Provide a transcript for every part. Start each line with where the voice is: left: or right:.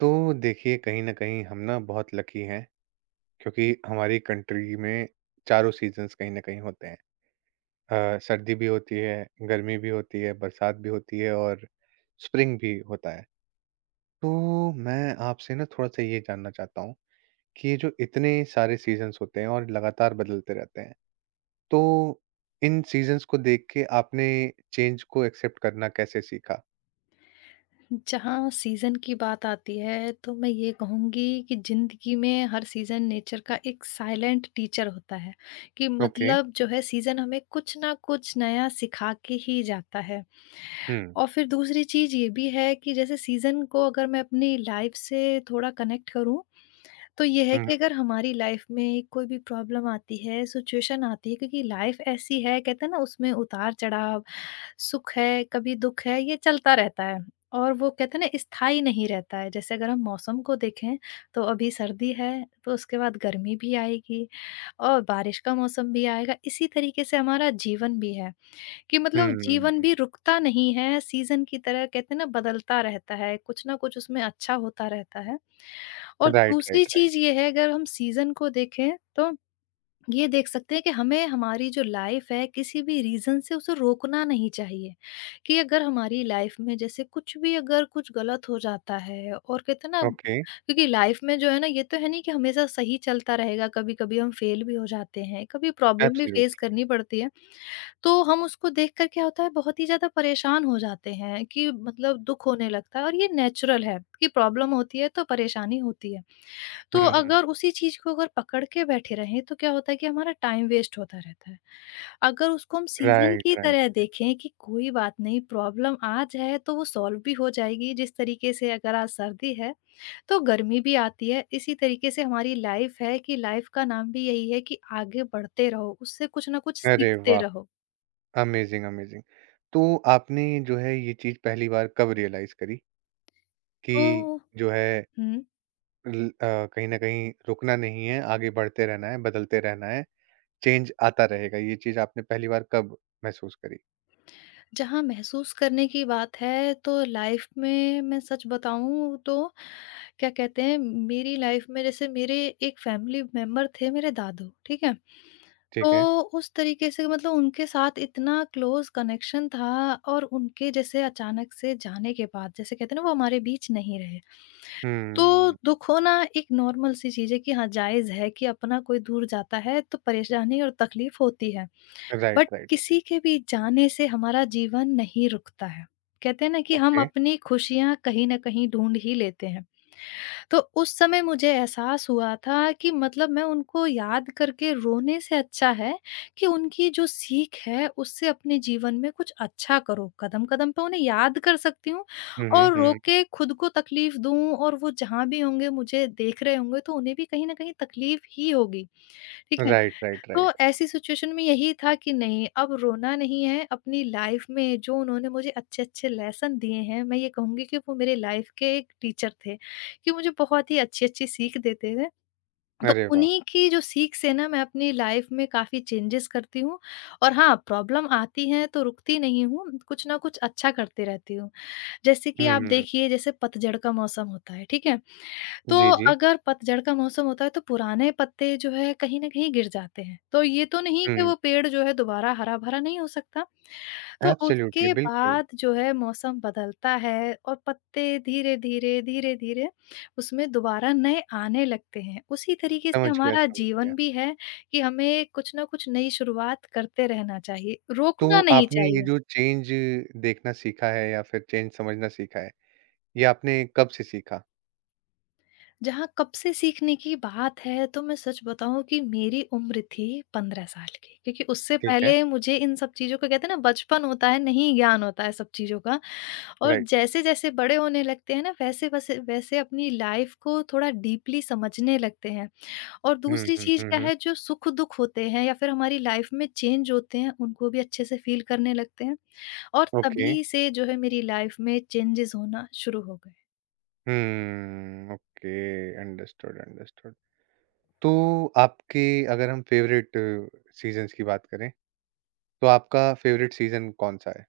right: तो देखिए कहीं न कहीं हम ना बहुत लकी हैं क्योंकि हमारी कंट्री में चारों सीज़न्स कहीं न कहीं होते हैं। सर्दी भी होती है, गर्मी भी होती है, बरसात भी होती है और स्प्रिंग भी होता है। तो मैं आपसे ना थोड़ा-सा ये जानना चाहता हूँ कि ये जो इतने सारे सीज़न्स होते हैं और लगातार बदलते रहते हैं, तो इन सीज़न्स को देख के आपने चेंज को एक्सेप्ट करना कैसे सीखा?
left: जहाँ सीज़न की बात आती है तो मैं ये कहूँगी कि ज़िंदगी में हर सीज़न नेचर का एक साइलेंट टीचर होता है कि
right: ओके।
left: मतलब जो है सीज़न हमें कुछ ना कुछ नया सिखा के ही जाता है।
right: हुँ।
left: और फिर दूसरी चीज़ ये भी है कि जैसे सीज़न को अगर मैं अपनी लाइफ़ से थोड़ा कनेक्ट करूँ तो ये है
right: हुँ,
left: कि अगर हमारी लाइफ़ में कोई भी प्रॉब्लम आती है, सिचुएशन आती है, क्योंकि लाइफ़ ऐसी है, कहते हैं ना उसमें उतार-चढ़ाव, सुख है, कभी दुःख है, ये चलता रहता है और वो कहते हैं ना स्थायी नहीं रहता है। जैसे अगर हम मौसम को देखें तो अभी सर्दी है, तो उसके बाद गर्मी भी आएगी और बारिश का मौसम भी आएगा। इसी तरीके से हमारा जीवन भी है कि मतलब
right: हुँ,
left: जीवन
right: हुँ।
left: भी रुकता नहीं है, सीज़न की तरह कहते हैं ना बदलता रहता है, कुछ ना कुछ उसमें अच्छा होता रहता है। और
right: राइट,
left: दूसरी
right: राइट, राइट।
left: चीज़ ये है, अगर हम सीज़न को देखें तो ये देख सकते हैं कि हमें हमारी जो लाइफ है किसी भी रीज़न से उसे रोकना नहीं चाहिए, कि अगर हमारी लाइफ में जैसे कुछ भी अगर कुछ गलत हो जाता है, और कहते हैं ना
right: ओके।
left: क्योंकि लाइफ में जो है ना ये तो है नहीं कि हमेशा सही चलता रहेगा, कभी-कभी हम फेल भी हो जाते हैं, कभी प्रॉब्लम भी फेस
right: एब्सोल्यूट।
left: करनी पड़ती है। तो हम उसको देखकर क्या होता है, बहुत ही ज़्यादा परेशान हो जाते हैं कि मतलब दुःख होने लगता है, और ये नेचुरल है कि प्रॉब्लम होती है तो परेशानी होती है।
right: हुँ,
left: तो
right: हुँ, हुँ।
left: अगर उसी चीज़ को अगर पकड़ के बैठे रहें तो क्या होता है कि हमारा टाइम वेस्ट होता रहता है। अगर उसको हम सीज़न
right: राइट,
left: की
right: राइट।
left: तरह देखें कि कोई बात नहीं, प्रॉब्लम आज है तो वो सॉल्व भी हो जाएगी, जिस तरीके से अगर आज सर्दी है तो गर्मी भी आती है। इसी तरीके से हमारी लाइफ़ है कि लाइफ़ का नाम भी यही है कि आगे बढ़ते रहो, उससे कुछ ना कुछ
right: अरे
left: सीखते
right: वाह!
left: रहो।
right: Amazing, amazing. तो आपने जो है ये चीज़ पहली बार कब रियलाइज़ करी कि
left: तो
right: जो है
left: हुँ,
right: कहीं न कहीं रुकना नहीं है, आगे बढ़ते रहना है, बदलते रहना है, चेंज आता रहेगा। ये चीज़ आपने पहली बार कब महसूस करी?
left: जहाँ महसूस करने की बात है तो लाइफ़ में मैं सच बताऊँ तो क्या कहते हैं, मेरी लाइफ में जैसे मेरे एक फैमिली मेंबर थे, मेरे दादू, ठीक है?
right: ठीक है।
left: तो उस तरीके से मतलब उनके साथ इतना क्लोज़ कनेक्शन था, और उनके जैसे अचानक से जाने के बाद जैसे कहते हैं ना वो हमारे बीच नहीं रहे। तो
right: हुँ।
left: दुख होना एक नॉर्मल सी चीज़ है कि हाँ, जायज़ है कि अपना कोई दूर जाता है तो परेशानी और तकलीफ होती है।
right: Right,
left: but
right: right, right.
left: किसी के भी जाने से हमारा जीवन नहीं रुकता है। कहते हैं ना कि हम
right: ओके।
left: अपनी खुशियाँ कहीं न कहीं ढूँढ ही लेते हैं। तो उस समय मुझे एहसास हुआ था कि मतलब मैं उनको याद करके रोने से अच्छा है कि उनकी जो सीख है उससे अपने जीवन में कुछ अच्छा करो। कदम-कदम पे उन्हें याद कर सकती हूँ,
right: हुँ, हुँ,
left: और रो
right: हुँ।
left: के खुद को तकलीफ़ दूँ और वो जहाँ भी होंगे मुझे देख रहे होंगे तो उन्हें भी कहीं न कहीं तकलीफ़ ही होगी, ठीक है?
right: राइट, राइट,
left: तो
right: राइट।
left: ऐसी सिचुएशन में यही था कि नहीं, अब रोना नहीं है, अपनी लाइफ में जो उन्होंने मुझे अच्छे-अच्छे लेसन दिए हैं, मैं ये कहूँगी कि वो मेरे लाइफ के एक टीचर थे, कि मुझे बहुत ही अच्छी-अच्छी सीख देते थे। तो
right: अरे वाह!
left: उन्हीं की जो सीख से ना, मैं अपनी लाइफ में काफ़ी चेंजेस करती हूँ, और हाँ, प्रॉब्लम आती है तो रुकती नहीं हूँ, कुछ ना कुछ अच्छा करती रहती हूँ। जैसे कि आप
right: हुँ।
left: देखिए, जैसे पतझड़ का मौसम होता है, ठीक है? तो
right: जी, जी।
left: अगर पतझड़ का मौसम होता है तो पुराने पत्ते जो है कहीं न कहीं गिर जाते हैं। तो ये तो नहीं कि
right: हुँ।
left: वो पेड़ जो है दोबारा हरा-भरा नहीं हो सकता। तो
right: एब्सोल्युटली,
left: उसके
right: बिल्कुल।
left: बाद जो है मौसम बदलता है, और पत्ते धीरे-धीरे, धीरे-धीरे उसमें दोबारा नए आने लगते हैं। उसी तरीके से
right: समझ गया,
left: हमारा
right: समझ गया।
left: जीवन भी है कि हमें कुछ न कुछ नई शुरुआत करते रहना चाहिए,
right: तो
left: रोकना नहीं
right: आपने ये
left: चाहिए।
right: जो चेंज देखना सीखा है या फिर चेंज समझना सीखा है, ये आपने कब से सीखा?
left: जहाँ कब से सीखने की बात है, तो मैं सच बताऊँ कि मेरी उम्र थी 15 साल की, क्योंकि उससे
right: ठीक है,
left: पहले मुझे इन सब चीज़ों का कहते हैं ना बचपन होता है, नहीं ज्ञान होता है सब चीज़ों का, और
right: राइट।
left: जैसे-जैसे बड़े होने लगते हैं ना वैसे वैसे वैसे अपनी लाइफ को थोड़ा डीपली समझने लगते हैं। और
right: हुँ,
left: दूसरी
right: हुँ,
left: चीज़
right: हुँ,
left: क्या
right: हुँ।
left: है, जो सुख-दुख होते हैं या फिर हमारी लाइफ में चेंज होते हैं उनको भी अच्छे से फ़ील करने लगते हैं, और
right: ओके।
left: तभी से जो है मेरी लाइफ में चेंजेज़ होना शुरू हो गए।
right: Hmm, okay, understood, understood. तो आपके अगर हम फ़ेवरेट सीज़न्स की बात करें, तो आपका फ़ेवरेट सीज़न कौन-सा है?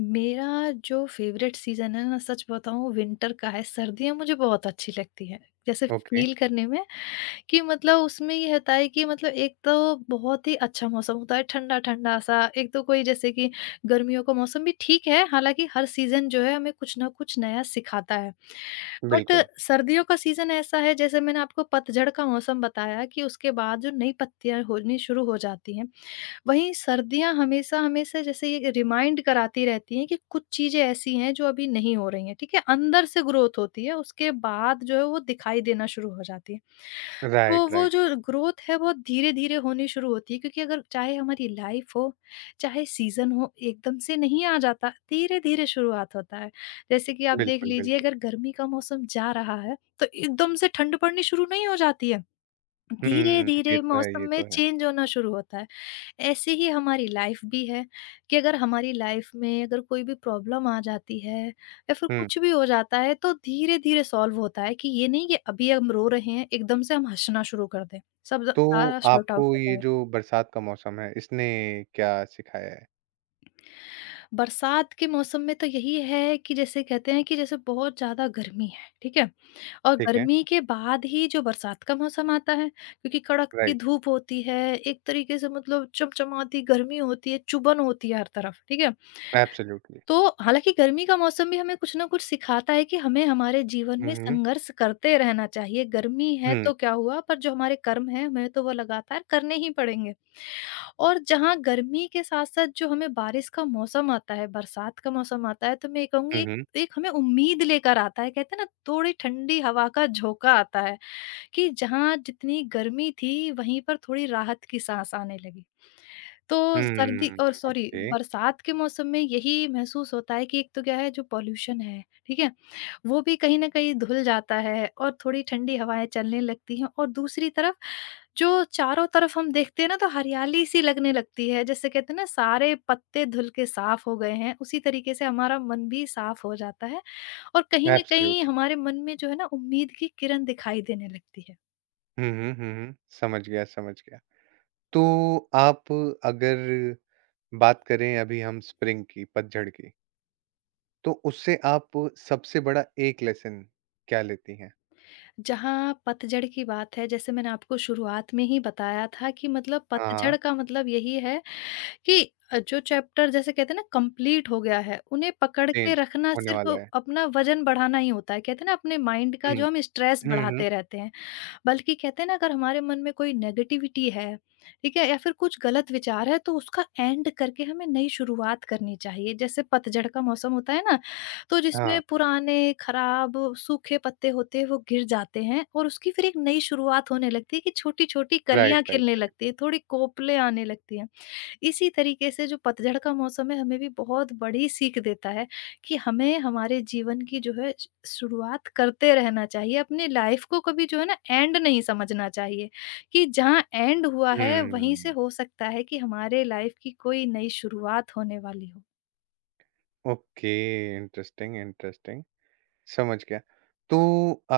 left: मेरा जो फेवरेट सीजन है ना, सच बताऊँ, विंटर का है। सर्दियाँ मुझे बहुत अच्छी लगती हैं। जैसे
right: ओके,
left: फील करने में कि मतलब उसमें ये होता है कि मतलब एक तो बहुत ही अच्छा मौसम होता है, ठंडा-ठंडा सा। एक तो कोई जैसे कि गर्मियों का मौसम भी ठीक है, हालाँकि हर सीज़न जो है हमें कुछ न कुछ नया सिखाता है। बट
right: बिल्कुल।
left: सर्दियों का सीज़न ऐसा है, जैसे मैंने आपको पतझड़ का मौसम बताया कि उसके बाद जो नई पत्तियाँ होनी शुरू हो जाती हैं। वहीं सर्दियाँ हमेशा हमेशा जैसे ये रिमाइंड कराती रहती हैं कि कुछ चीज़ें ऐसी हैं जो अभी नहीं हो रही हैं, ठीक है? अंदर से ग्रोथ होती है, उसके बाद जो है वो दिखाई देना शुरू हो जाती है। तो
right: राइट,
left: वो
right: राइट।
left: जो ग्रोथ है बहुत धीरे-धीरे होनी शुरू होती है, क्योंकि अगर चाहे हमारी लाइफ़ हो, चाहे सीज़न हो, एकदम से नहीं आ जाता, धीरे-धीरे शुरुआत होता है। जैसे कि आप देख
right: बिल्कुल,
left: लीजिए,
right: बिल्कुल।
left: अगर गर्मी का मौसम जा रहा है, तो एकदम से ठंड पड़नी शुरू नहीं हो जाती है।
right: हुँ, ये
left: धीरे-धीरे
right: तो है,
left: मौसम
right: ये
left: में
right: तो है।
left: चेंज होना शुरू होता है। ऐसे ही हमारी लाइफ़ भी है कि अगर हमारी लाइफ़ में अगर कोई भी प्रॉब्लम आ जाती है या फिर
right: हुँ,
left: कुछ भी हो जाता है तो धीरे-धीरे सॉल्व होता है, कि ये नहीं कि अभी हम रो रहे हैं, एकदम से हम हँसना शुरू कर दें। सब ज
right: तो
left: सारा सॉर्ट
right: आपको
left: आउट हो
right: ये
left: जाए।
right: जो बरसात का मौसम है, इसने क्या सिखाया है?
left: बरसात के मौसम में तो यही है कि जैसे कहते हैं कि जैसे बहुत ज़्यादा गर्मी है, ठीक है? और
right: ठीक है,
left: गर्मी के बाद ही जो बरसात का मौसम आता है, क्योंकि कड़कती
right: राइट।
left: धूप होती है, एक तरीके से मतलब चमचमाती गर्मी होती है, चुभन होती है हर तरफ, ठीक है?
right: Absolutely.
left: तो हालाँकि गर्मी का मौसम भी हमें कुछ ना कुछ सिखाता है कि हमें हमारे जीवन में
right: Mhm.
left: संघर्ष करते रहना चाहिए। गर्मी है
right: हुँ,
left: तो क्या हुआ, पर जो हमारे कर्म हैं, हमें तो वो लगातार करने ही पड़ेंगे। और जहाँ गर्मी के साथ-साथ जो हमें बारिश का मौसम आता है, बरसात का मौसम आता है, तो मैं ये कहूँगी
right: हुँ,
left: एक
right: हुँ,
left: एक हमें उम्मीद लेकर आता है। कहते हैं ना, थोड़ी ठंडी हवा का झोंका आता है, कि जहाँ जितनी गर्मी थी, वहीं पर थोड़ी राहत की साँस आने लगी। तो सर्दी
right: हुँ,
left: और सॉरी
right: ओके,
left: बरसात के मौसम में यही महसूस होता है कि एक तो क्या है, जो पॉल्यूशन है, ठीक है? वो भी कहीं न कहीं धुल जाता है, और थोड़ी ठंडी हवाएँ चलने लगती हैं, और दूसरी तरफ जो चारों तरफ हम देखते हैं ना तो हरियाली सी लगने लगती है। जैसे कहते हैं ना सारे पत्ते धुल के साफ हो गए हैं, उसी तरीके से हमारा मन भी साफ हो जाता है, और कहीं न कहीं
right: एब्सोल्युटली।
left: हमारे मन में जो है ना उम्मीद की किरण दिखाई देने लगती है।
right: हुँ, हुँ, हुँ, हुँ, समझ गया, समझ गया। तो आप अगर बात करें अभी हम स्प्रिंग की, पतझड़ की, तो उससे आप सबसे बड़ा एक लेसन क्या लेती हैं?
left: जहाँ पतझड़ की बात है, जैसे मैंने आपको शुरुआत में ही बताया था कि मतलब
right: हाँ, हाँ,
left: पतझड़ का मतलब यही है कि जो चैप्टर जैसे कहते हैं ना कंप्लीट हो गया है, उन्हें पकड़ के
right: चेंज
left: रखना
right: होने
left: सिर्फ़
right: वाला है।
left: अपना वज़न बढ़ाना ही होता है। कहते हैं ना अपने माइंड का
right: हुँ,
left: जो हम स्ट्रेस
right: हुँ, हुँ,
left: बढ़ाते रहते हैं। बल्कि कहते हैं ना, अगर हमारे मन में कोई नेगेटिविटी है, ठीक है? या फिर कुछ गलत विचार है, तो उसका एंड करके हमें नई शुरुआत करनी चाहिए। जैसे पतझड़ का मौसम होता है ना, तो
right: हाँ,
left: जिसमें पुराने, खराब, सूखे पत्ते होते हैं वो गिर जाते हैं, और उसकी फिर एक नई शुरुआत होने लगती है कि छोटी-छोटी
right: राइट,
left: कलियाँ खिलने
right: राइट,
left: लगती है, थोड़ी कोपलें आने लगती हैं। इसी तरीके से जो पतझड़ का मौसम है हमें भी बहुत बड़ी सीख देता है कि हमें हमारे जीवन की जो है शुरुआत करते रहना चाहिए, अपनी लाइफ को कभी जो है ना एंड नहीं समझना चाहिए, कि जहाँ एंड हुआ है वहीं से
right: हुँ,
left: हो सकता है कि हमारे लाइफ की कोई नई शुरुआत होने वाली हो।
right: ओके, इंटरेस्टिंग, इंटरेस्टिंग, समझ गया। तो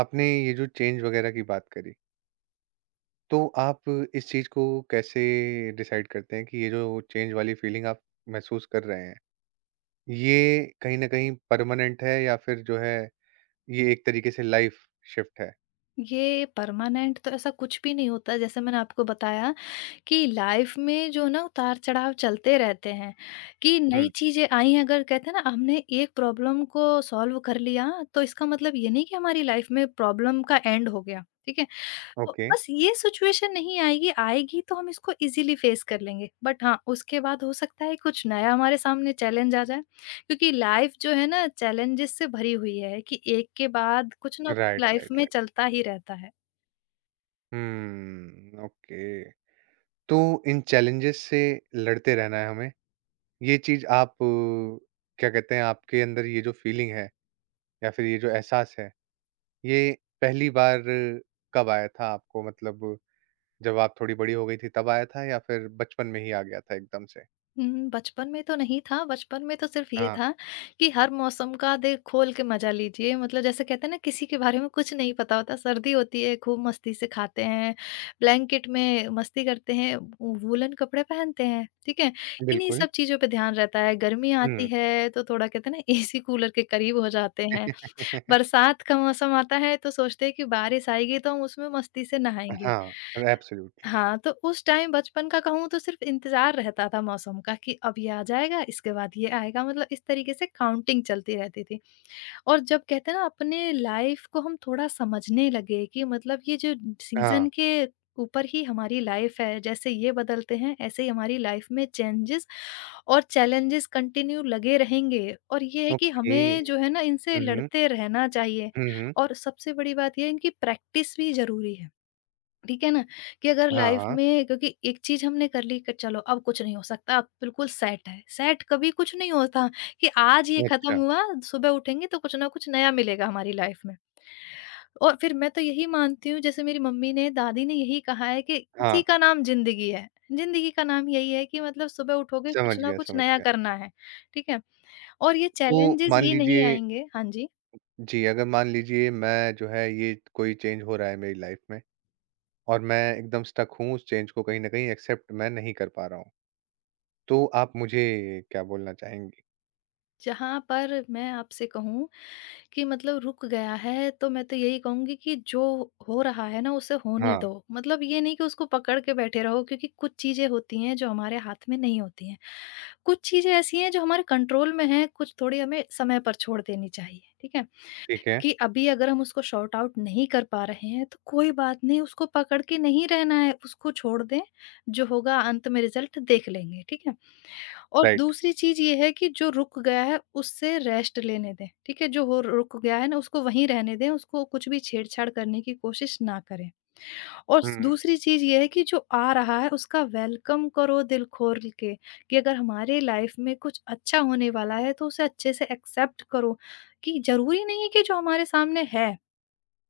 right: आपने ये जो चेंज वगैरह की बात करी तो आप इस चीज़ को कैसे डिसाइड करते हैं कि ये जो चेंज वाली फीलिंग आप महसूस कर रहे हैं, ये कहीं न कहीं परमानेंट है या फिर जो है ये एक तरीके से लाइफ़ शिफ्ट है?
left: ये परमानेंट तो ऐसा कुछ भी नहीं होता, जैसे मैंने आपको बताया कि लाइफ में जो ना उतार-चढ़ाव चलते रहते हैं, कि नई
right: हुँ।
left: चीज़ें आई हैं, अगर कहते हैं ना हमने एक प्रॉब्लम को सॉल्व कर लिया, तो इसका मतलब ये नहीं कि हमारी लाइफ में प्रॉब्लम का एंड हो गया, ठीक है? तो
right: ओके।
left: बस ये सिचुएशन नहीं आएगी, आएगी तो हम इसको ईज़िली फ़ेस कर लेंगे। बट हाँ, उसके बाद हो सकता है कुछ नया हमारे सामने चैलेंज आ जाए, क्योंकि लाइफ जो है ना चैलेंजेस से भरी हुई है कि एक के बाद कुछ ना कुछ
right: राइट,
left: लाइफ
right: राइट,
left: में
right: राइट।
left: चलता ही रहता है।
right: ओके। तो इन चैलेंजेस से लड़ते रहना है हमें, ये चीज़ आप क्या कहते हैं आपके अंदर ये जो फीलिंग है या फिर ये जो एहसास है, ये पहली बार कब आया था आपको मतलब जब आप थोड़ी बड़ी हो गई थी तब आया था या फिर बचपन में ही आ गया था एकदम से?
left: बचपन में तो नहीं था, बचपन में तो सिर्फ़ ये
right: हाँ,
left: था कि हर मौसम का दिल खोल के मज़ा लीजिए। मतलब जैसे कहते हैं ना, किसी के बारे में कुछ नहीं पता होता। सर्दी होती है खूब मस्ती से खाते हैं, ब्लैंकेट में मस्ती करते हैं, वू वूलन कपड़े पहनते हैं, ठीक है? इन्हीं
right: बिल्कुल।
left: सब चीज़ों पे ध्यान रहता है। गर्मी आती
right: हुँ।
left: है तो थोड़ा कहते हैं ना, एसी कूलर के करीब हो जाते हैं। बरसात का मौसम आता है तो सोचते हैं कि बारिश आएगी तो हम उसमें मस्ती से नहाएँगे।
right: हाँ, एब्सोल्युटली।
left: हाँ, तो उस टाइम बचपन का कहूँ तो सिर्फ़ इंतज़ार रहता था मौसम का कि अब ये आ जाएगा, इसके बाद ये आएगा। मतलब इस तरीके से काउंटिंग चलती रहती थी। और जब कहते हैं ना, अपने लाइफ़ को हम थोड़ा समझने लगे कि मतलब ये जो
right: हाँ,
left: सीज़न के ऊपर ही हमारी लाइफ़ है, जैसे ये बदलते हैं ऐसे ही हमारी लाइफ़ में चेंजेज़ और चैलेंजेज़ कंटिन्यू लगे रहेंगे, और ये है कि
right: ओके।
left: हमें जो है ना इनसे
right: हुँ, हुँ।
left: लड़ते रहना चाहिए।
right: हुँ, हुँ।
left: और सबसे बड़ी बात ये है, इनकी प्रैक्टिस भी ज़रूरी है। ठीक है ना? कि अगर
right: हाँ,
left: लाइफ
right: हाँ।
left: में, क्योंकि एक चीज़ हमने कर ली कि चलो अब कुछ नहीं हो सकता, अब बिल्कुल सेट है। सेट कभी कुछ नहीं होता कि आज ये खत्म
right: अच्छा,
left: हुआ, सुबह उठेंगे तो कुछ ना कुछ नया मिलेगा हमारी लाइफ में। और फिर मैं तो यही मानती हूँ, जैसे मेरी मम्मी ने, दादी ने यही कहा है कि
right: हाँ,
left: इसी का नाम ज़िंदगी है। ज़िंदगी का नाम यही है कि मतलब सुबह उठोगे
right: समझ
left: कुछ ना
right: गया,
left: कुछ
right: समझ
left: नया
right: गया।
left: करना है, ठीक है? और ये
right: तो
left: चैलेंजेज़
right: मान
left: ये नहीं
right: लीजिए
left: आएँगे, हाँ जी।
right: जी, अगर मान लीजिए मैं जो है ये कोई चेंज हो रहा है मेरी लाइफ़ में और मैं एकदम स्टक हूँ उस चेंज को कहीं न कहीं एक्सेप्ट मैं नहीं कर पा रहा हूँ। तो आप मुझे क्या बोलना चाहेंगी?
left: जहाँ पर मैं आपसे कहूँ कि मतलब रुक गया है, तो मैं तो यही कहूँगी कि जो हो रहा है ना, उसे होने
right: हाँ,
left: दो। मतलब ये नहीं कि उसको पकड़ के बैठे रहो, क्योंकि कुछ चीज़ें होती हैं जो हमारे हाथ में नहीं होती हैं। कुछ चीज़ें ऐसी हैं जो हमारे कंट्रोल में हैं, कुछ थोड़ी हमें समय पर छोड़ देनी चाहिए, ठीक है?
right: ठीक है,
left: कि अभी अगर हम उसको सॉर्ट आउट नहीं कर पा रहे हैं, तो कोई बात नहीं, उसको पकड़ के नहीं रहना है, उसको छोड़ दें, जो होगा अंत में रिज़ल्ट देख लेंगे, ठीक है? और
right: राइट।
left: दूसरी चीज़ ये है कि जो रुक गया है उससे रेस्ट लेने दें, ठीक है? जो हो रुक गया है ना, उसको वहीं रहने दें, उसको कुछ भी छेड़-छाड़ करने की कोशिश ना करें। और स
right: हुँ।
left: दूसरी चीज़ ये है कि जो आ रहा है उसका वेलकम करो दिल खोल के, कि अगर हमारे लाइफ में कुछ अच्छा होने वाला है तो उसे अच्छे से एक्सेप्ट करो, कि ज़रूरी नहीं है कि जो हमारे सामने है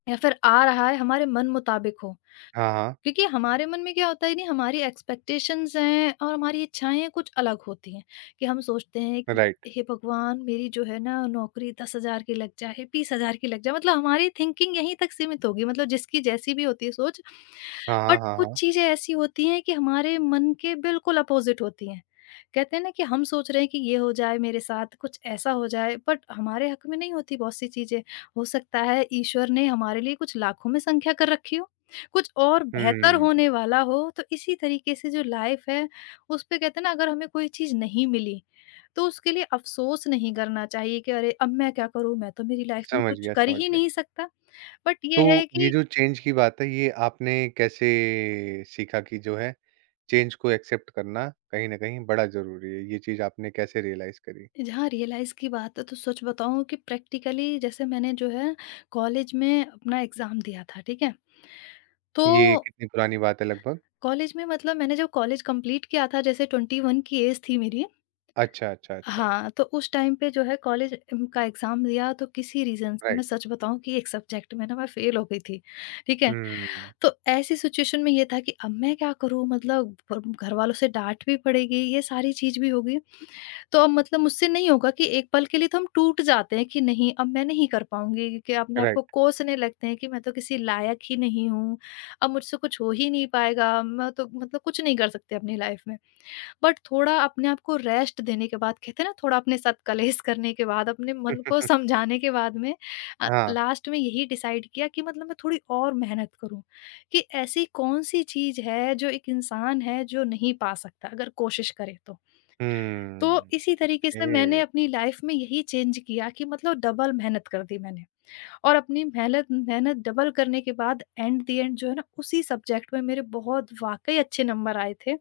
left: या फिर आ रहा है हमारे मन मुताबिक हो।
right: हाँ, हाँ,
left: क्योंकि हमारे मन में क्या होता है नहीं, हमारी एक्सपेक्टेशंस हैं और हमारी इच्छाएं कुछ अलग होती हैं कि हम सोचते हैं कि
right: राइट।
left: हे भगवान, मेरी जो है ना नौकरी 10 हजार की लग जाए, 20 हजार की लग जाए, मतलब हमारी थिंकिंग यहीं तक सीमित होगी, मतलब जिसकी जैसी भी होती है सोच।
right: हाँ, हाँ,
left: बट
right: हाँ,
left: कुछ
right: हाँ।
left: चीजें ऐसी होती हैं कि हमारे मन के बिल्कुल अपोजिट होती हैं। कहते हैं ना कि हम सोच रहे हैं कि ये हो जाए, मेरे साथ कुछ ऐसा हो जाए, बट हमारे हक में नहीं होती बहुत सी चीजें। हो सकता है ईश्वर ने हमारे लिए कुछ लाखों में संख्या कर रखी हो, कुछ और बेहतर
right: हुँ,
left: होने वाला हो। तो इसी तरीके से जो लाइफ है, उसपे कहते हैं ना, अगर हमें कोई चीज़ नहीं मिली, तो उसके लिए अफ़सोस नहीं करना चाहिए कि अरे! अब मैं क्या करूँ? मैं तो मेरी लाइफ में
right: समझ
left: कुछ
right: गया,
left: कर
right: समझ
left: ही
right: गया।
left: नहीं सकता। बट
right: तो
left: ये है
right: ये
left: कि
right: जो चेंज की बात है, ये आपने कैसे सीखा कि जो है चेंज को एक्सेप्ट करना कहीं न कहीं बड़ा ज़रूरी है? ये चीज़ आपने कैसे रियलाइज़ करी?
left: जहाँ रियलाइज़ की बात है, तो सच बताऊँ कि प्रैक्टिकली जैसे मैंने जो है कॉलेज में अपना एग्ज़ाम दिया था, ठीक है? तो
right: ये कितनी पुरानी बात है लगभग?
left: कॉलेज में मतलब मैंने जब कॉलेज कंप्लीट किया था, जैसे 21 की ऐज थी मेरी।
right: अच्छा, अच्छा, अच्छा।
left: हाँ, तो उस टाइम पे जो है कॉलेज का एग्ज़ाम दिया, तो किसी रीज़न से
right: राइट।
left: मैं सच बताऊँ कि एक सब्जेक्ट में ना मैं फ़ेल हो गई थी, ठीक है?
right: हुँ,
left: तो ऐसी सिचुएशन में ये था कि अब मैं क्या करूँ? मतलब ब घर वालों से डाँट भी पड़ेगी, ये सारी चीज़ भी होगी। तो अब मतलब मुझसे नहीं होगा, कि एक पल के लिए तो हम टूट जाते हैं कि नहीं, अब मैं नहीं कर पाऊँगी, क्योंकि अपने आप को
right: राइट।
left: कोसने लगते हैं कि मैं तो किसी लायक ही नहीं हूँ, अब मुझसे कुछ हो ही नहीं पाएगा, मैं तो मतलब कुछ नहीं कर सकती अपनी लाइफ़ में। बट थोड़ा अपने आप को रेस्ट देने के बाद, कहते हैं ना, थोड़ा अपने साथ कलेश करने के बाद, अपने मन को समझाने के बाद में
right: हाँ।
left: लास्ट में यही डिसाइड किया कि मतलब मैं थोड़ी और मेहनत करूं, कि ऐसी कौन सी चीज है जो एक इंसान है जो नहीं पा सकता अगर कोशिश करे तो। तो
right: हुँ,
left: इसी तरीके से मैंने
right: ओके।
left: अपनी लाइफ में यही चेंज किया कि मतलब डबल मेहनत कर दी मैंने, और अपनी मेहनत मेहनत डबल करने के बाद एंड दी एंड जो है ना, उसी सब्जेक्ट में मेरे बहुत वाकई अच्छे नंबर आए थे।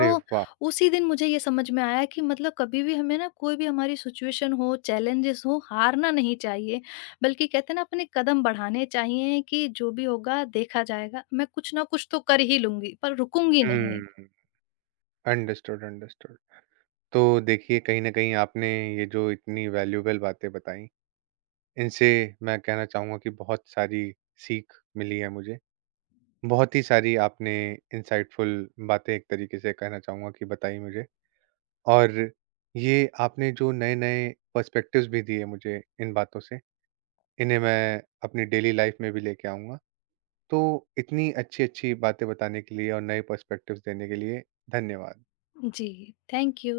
left: तो
right: वाह!
left: उसी दिन मुझे ये समझ में आया कि मतलब कभी भी हमें ना, कोई भी हमारी सिचुएशन हो, चैलेंजेस हो, हारना नहीं चाहिए। बल्कि कहते हैं ना, अपने कदम बढ़ाने चाहिए कि जो भी होगा देखा जाएगा। मैं कुछ ना कुछ तो कर ही लूँगी, पर रुकूँगी नहीं।
right: Hmm, understood, understood. तो देखिए, कहीं न कहीं आपने ये जो इतनी वैल्यूएबल बातें बताई इनसे मैं कहना चाहूँगा कि बहुत सारी सीख मिली है मुझे। बहुत ही सारी आपने इनसाइटफुल बातें एक तरीके से कहना चाहूँगा कि बताई मुझे। और ये आपने जो नए-नए पर्सपेक्टिव्स भी दिए मुझे इन बातों से, इन्हें मैं अपनी डेली लाइफ़ में भी लेके आऊँगा। तो इतनी अच्छी-अच्छी बातें बताने के लिए और नए पर्सपेक्टिव्स देने के लिए धन्यवाद।
left: जी, थैंक यू।